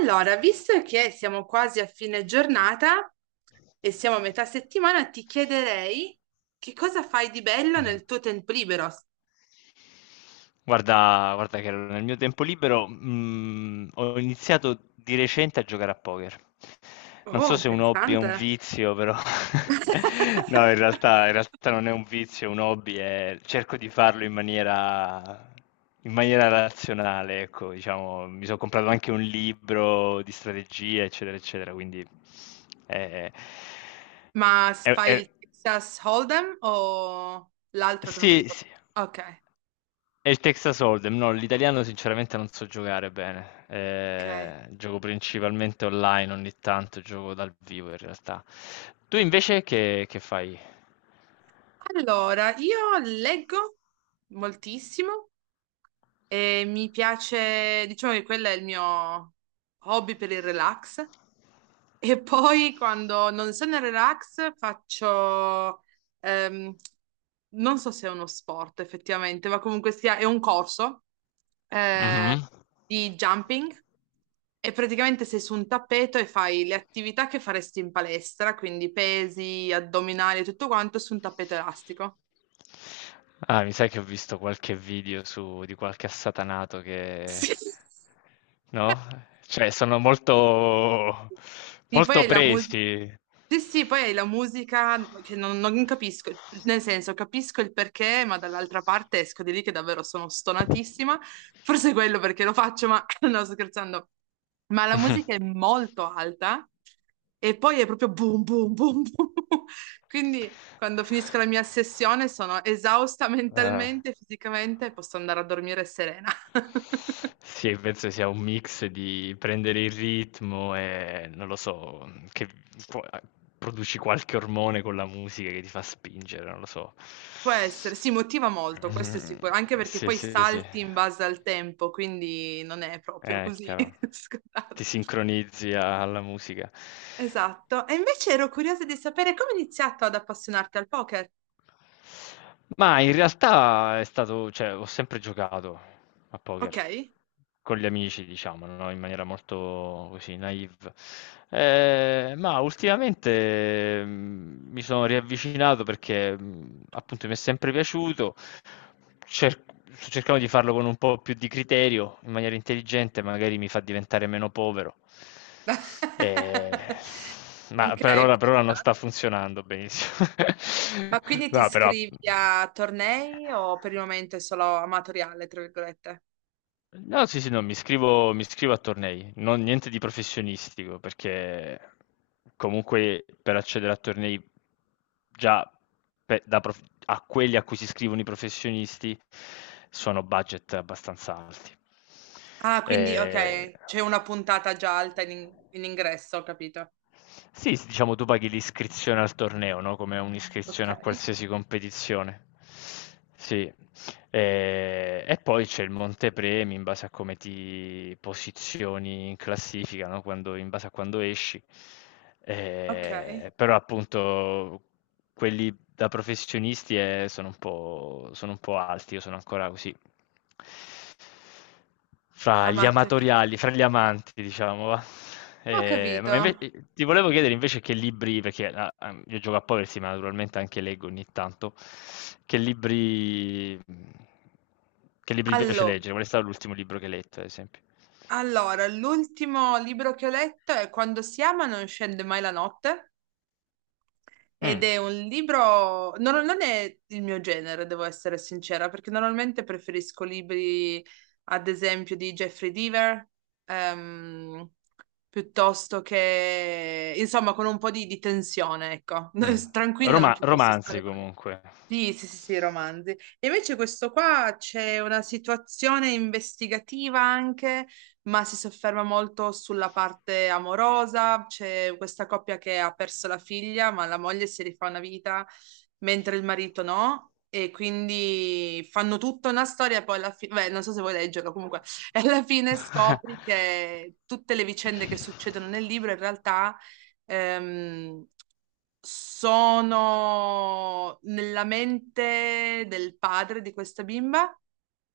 Allora, visto che siamo quasi a fine giornata e siamo a metà settimana, ti chiederei che cosa fai di bello Mh-mh. nel tuo tempo libero? Guarda, guarda che nel mio tempo libero, ho iniziato di recente a giocare a poker. Non Oh, so se è un hobby è un interessante. vizio, però no, in realtà, in realtà non è un vizio, è un hobby, cerco di farlo in maniera razionale, ecco, diciamo, mi sono comprato anche un libro di strategia, eccetera, eccetera, quindi eh, Ma è- fai il è- Texas Hold'em o l'altro che non mi sì, ricordo? sì. Ok, E il Texas Hold'em, no, l'italiano sinceramente non so giocare bene. ok. Gioco principalmente online, ogni tanto gioco dal vivo in realtà. Tu invece che fai? Allora, io leggo moltissimo e mi piace, diciamo che quello è il mio hobby per il relax. E poi quando non sono in relax faccio, ehm, non so se è uno sport effettivamente, ma comunque sia, è un corso eh, Mhm. di jumping e praticamente sei su un tappeto e fai le attività che faresti in palestra, quindi pesi, addominali e tutto quanto su un tappeto elastico. Ah, mi sa che ho visto qualche video su, di qualche assatanato che... Sì. No? Cioè, sono molto, Sì, poi molto hai la musica. presi. Sì, sì, poi hai la musica che non capisco, nel senso capisco il perché, ma dall'altra parte esco di lì che davvero sono stonatissima, forse è quello perché lo faccio, ma no, sto scherzando, ma la musica è molto alta e poi è proprio boom, boom, boom, boom, quindi quando finisco la mia sessione sono esausta Eh. mentalmente, fisicamente e posso andare a dormire serena. Sì, penso sia un mix di prendere il ritmo e non lo so, che po a produci qualche ormone con la musica che ti fa spingere, non lo so. Può essere, si motiva molto, questo è Mh, sicuro, anche perché sì, poi sì, sì. Salti in base al tempo, quindi non è proprio È così chiaro. Ti scontato. sincronizzi alla musica. Esatto. E invece ero curiosa di sapere come hai iniziato ad appassionarti al poker. Ma in realtà è stato, cioè, ho sempre giocato a Ok? poker con gli amici, diciamo, no, in maniera molto così naïve. Ma ultimamente mi sono riavvicinato perché appunto mi è sempre piaciuto. cer- Sto cercando di farlo con un po' più di criterio, in maniera intelligente, magari mi fa diventare meno povero. Eh, ma Ok, per ora, per ci ora non sta. sta funzionando benissimo. Ma quindi ti No, però... iscrivi a tornei o per il momento è solo amatoriale, tra virgolette? No, sì, sì, no, mi iscrivo a tornei, non, niente di professionistico, perché comunque per accedere a tornei già a quelli a cui si iscrivono i professionisti sono budget abbastanza alti. Ah, quindi Eh, ok, c'è una puntata già alta in ingresso, ho capito. sì, s diciamo tu paghi l'iscrizione al torneo, no, come Ok, un'iscrizione a qualsiasi competizione. Sì. E poi c'è il montepremi in base a come ti posizioni in classifica, no, quando in base a quando esci. ok, Però appunto quelli da professionisti, sono un po' alti, io sono ancora così fra gli amatoriale. amatoriali, fra gli amanti diciamo va. Ho capito. Ma inve ti volevo chiedere invece che libri, perché a a io gioco a Poverty, ma naturalmente anche leggo ogni tanto. che libri mhmm, che libri ti piace Allo- leggere? Qual è stato l'ultimo libro che hai letto, ad esempio? Allora, l'ultimo libro che ho letto è Quando si ama non scende mai la notte ed Mh, è un libro, non è il mio genere, devo essere sincera, perché normalmente preferisco libri, ad esempio, di Jeffrey Deaver, ehm, piuttosto che, insomma, con un po' di tensione, ecco. mh. Tranquilla non ci posso stare Romanzi mai. comunque. Sì, sì, sì, sì, romanzi. E invece questo qua c'è una situazione investigativa anche, ma si sofferma molto sulla parte amorosa. C'è questa coppia che ha perso la figlia, ma la moglie si rifà una vita, mentre il marito no. E quindi fanno tutta una storia, poi alla fine, beh, non so se vuoi leggerlo, comunque, e alla fine scopri che tutte le vicende che succedono nel libro in realtà ehm, sono nella mente del padre di questa bimba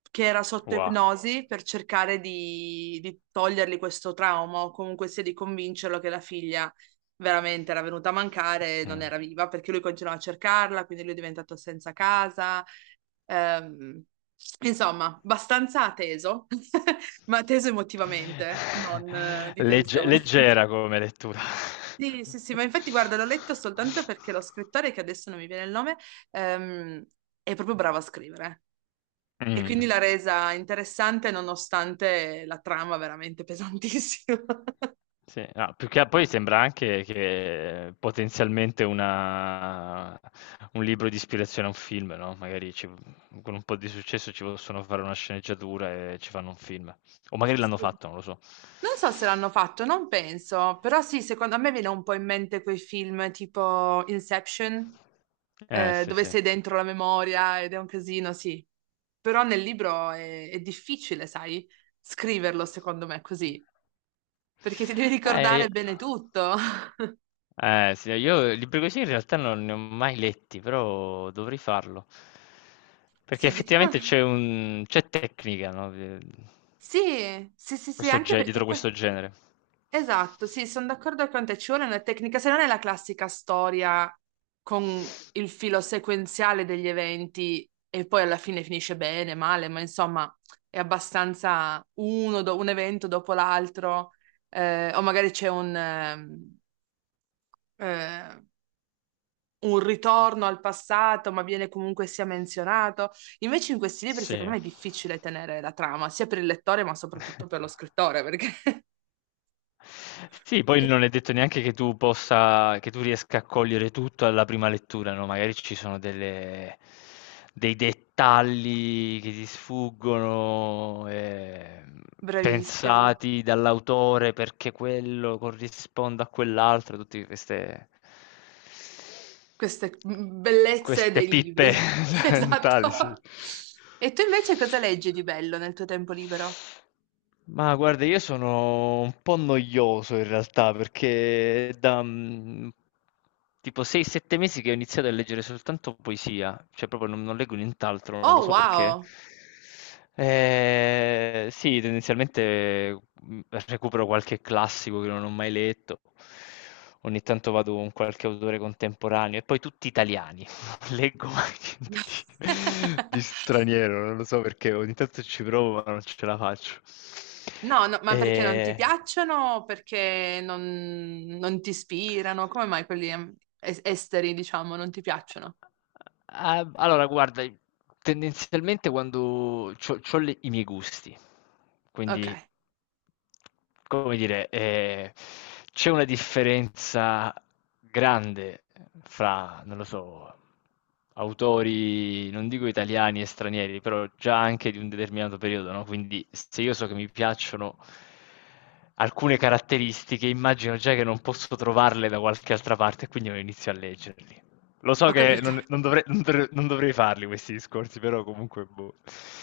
che era sotto Wow. ipnosi per cercare di togliergli questo trauma o comunque sia di convincerlo che la figlia veramente era venuta a mancare e non Mh. era viva perché lui continuava a cercarla, quindi lui è diventato senza casa. Ehm, insomma, abbastanza teso, ma teso emotivamente, non di tensione. Leggera come lettura. Sì, sì, sì, ma infatti guarda, l'ho letto soltanto perché lo scrittore, che adesso non mi viene il nome, ehm, è proprio bravo a scrivere e Mh. quindi l'ha resa interessante nonostante la trama veramente pesantissima. Sì, no, più che a poi sembra anche che potenzialmente una, un libro di ispirazione a un film, no, magari con un po' di successo ci possono fare una sceneggiatura e ci fanno un film. O magari l'hanno Sì. fatto, non lo so. Non so se l'hanno fatto, non penso, però sì, secondo me viene un po' in mente quei film tipo Inception, Sì, dove sì. sei dentro la memoria ed è un casino, sì. Però nel libro è difficile, sai, scriverlo secondo me così. Perché ti devi Eh, io- ricordare bene tutto. Sì, io libri così in realtà non ne ho mai letti, però dovrei farlo. Perché Sì, effettivamente diciamo... c'è tecnica, no? Sì, sì, sì, sì, anche perché Dietro poi... questo genere. Esatto, sì, sono d'accordo con te, ci vuole una tecnica, se non è la classica storia con il filo sequenziale degli eventi e poi alla fine finisce bene, male, ma insomma è abbastanza un evento dopo l'altro, o magari c'è eh, un ritorno al passato, ma viene comunque sia menzionato. Invece in questi libri, secondo Sì. me, è difficile tenere la trama, sia per il lettore, ma soprattutto per lo scrittore, perché Sì, poi non è detto neanche che tu possa, che tu riesca a cogliere tutto alla prima lettura, no? Magari ci sono dei dettagli che ti sfuggono, bravissimo. pensati dall'autore perché quello corrisponda a quell'altro, tutte queste, Queste bellezze queste dei pippe libri. mentali, sì. Esatto. E tu invece cosa leggi di bello nel tuo tempo libero? Ma guarda, io sono un po' noioso in realtà perché è da tipo 6-7 mesi che ho iniziato a leggere soltanto poesia, cioè proprio non leggo nient'altro, non lo Oh, so perché. wow! Sì, tendenzialmente mm, recupero qualche classico che non ho mai letto, ogni tanto vado con qualche autore contemporaneo e poi tutti italiani. Leggo mai niente di, di straniero, non lo so perché ogni tanto ci provo ma non ce la faccio. No, no, ma E... perché non ti piacciono? O perché non, non ti ispirano? Come mai quelli esteri, diciamo, non ti piacciono? Ah, allora, guarda, tendenzialmente quando c'ho i miei gusti, Ok. quindi, come dire, c'è una differenza grande fra, non lo so, autori, non dico italiani e stranieri, però già anche di un determinato periodo, no? Quindi se io so che mi piacciono alcune caratteristiche, immagino già che non posso trovarle da qualche altra parte, quindi non inizio a leggerli. Lo so Ho che capito. non dovrei, non dovrei farli questi discorsi, però comunque, boh.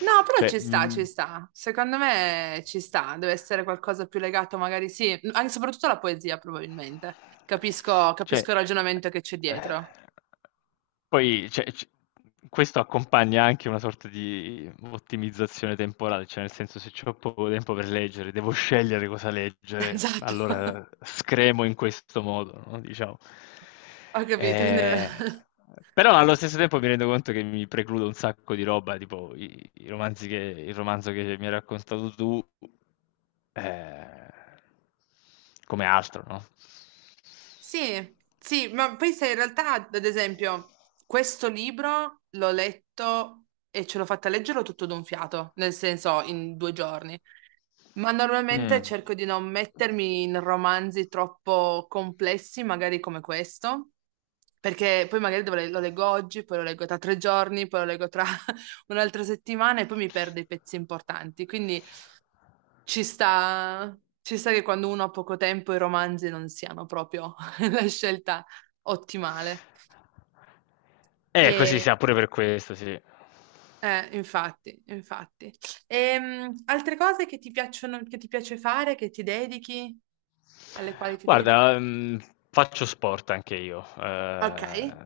No, però Cioè, ci sta, ci mi- sta. Secondo me ci sta. Deve essere qualcosa più legato, magari sì, anche soprattutto alla poesia, probabilmente. Capisco, cioè, capisco il ragionamento che c'è eh, dietro. poi cioè, questo accompagna anche una sorta di ottimizzazione temporale, cioè nel senso se ho poco tempo per leggere, devo scegliere cosa leggere, Esatto. allora scremo in questo modo, no? Diciamo. Ho capito. Quindi- Eh, però allo stesso tempo mi rendo conto che mi precludo un sacco di roba, tipo i romanzi il romanzo che mi hai raccontato tu. eh, Come altro, no? Sì, sì, ma poi se in realtà, ad esempio, questo libro l'ho letto e ce l'ho fatta leggerlo tutto d'un fiato, nel senso in 2 giorni. Ma normalmente Mm. cerco di non mettermi in romanzi troppo complessi, magari come questo, perché poi magari lo leggo oggi, poi lo leggo tra 3 giorni, poi lo leggo tra un'altra settimana e poi mi perdo i pezzi importanti. Quindi ci sta che quando uno ha poco tempo i romanzi non siano proprio la scelta ottimale. Così E, sia pure per questo, sì. Infatti, infatti. Altre cose che ti piacciono, che ti piace fare, che ti dedichi, alle quali ti dedichi? Guarda, faccio sport anche io. Ok.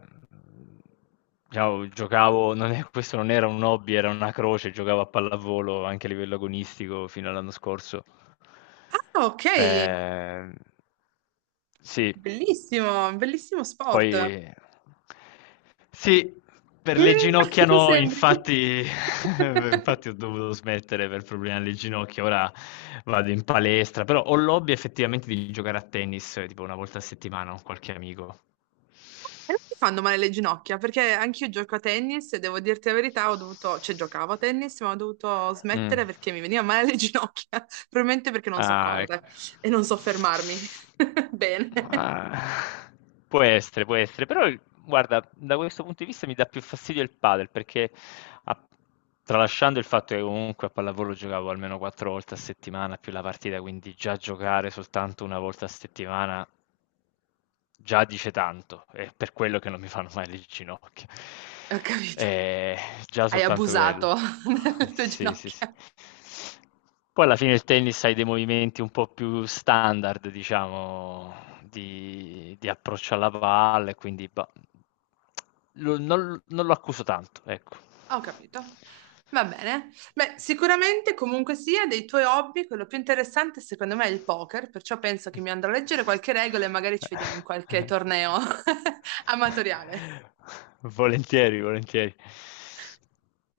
Diciamo, giocavo, non è- questo non era un hobby, era una croce, giocavo a pallavolo anche a livello agonistico fino all'anno scorso. Ah, ok. Eh, sì, Bellissimo, bellissimo poi sport. sì, per le ginocchia Mm, no, sembri. infatti, infatti ho dovuto smettere per problemi alle ginocchia, ora vado in palestra, però ho l'hobby effettivamente di giocare a tennis, tipo 1 volta a settimana con qualche amico. E non ti fanno male le ginocchia, perché anch'io gioco a tennis e devo dirti la verità, ho dovuto, cioè giocavo a tennis, ma ho dovuto Mm. smettere perché mi veniva male le ginocchia, probabilmente perché non so. Ah, Ah, ecco. correre e non so fermarmi. Bene, Ah, può essere, può essere, però guarda, da questo punto di vista mi dà più fastidio il padel, perché a- tralasciando il fatto che comunque a pallavolo giocavo almeno 4 volte a settimana più la partita, quindi già giocare soltanto 1 volta a settimana già dice tanto, è per quello che non mi fanno mai le ginocchia. ho capito. Eh, Già Hai soltanto quello. abusato delle tue Sì, sì, sì. ginocchia. Poi alla fine il tennis hai dei movimenti un po' più standard, diciamo, di approccio alla palla, e quindi bah, non lo accuso tanto, ecco. Ho capito. Va bene. Beh, sicuramente comunque sia dei tuoi hobby, quello più interessante secondo me è il poker, perciò penso che mi andrò a leggere qualche regola e magari ci vediamo in qualche torneo amatoriale. Volentieri, volentieri.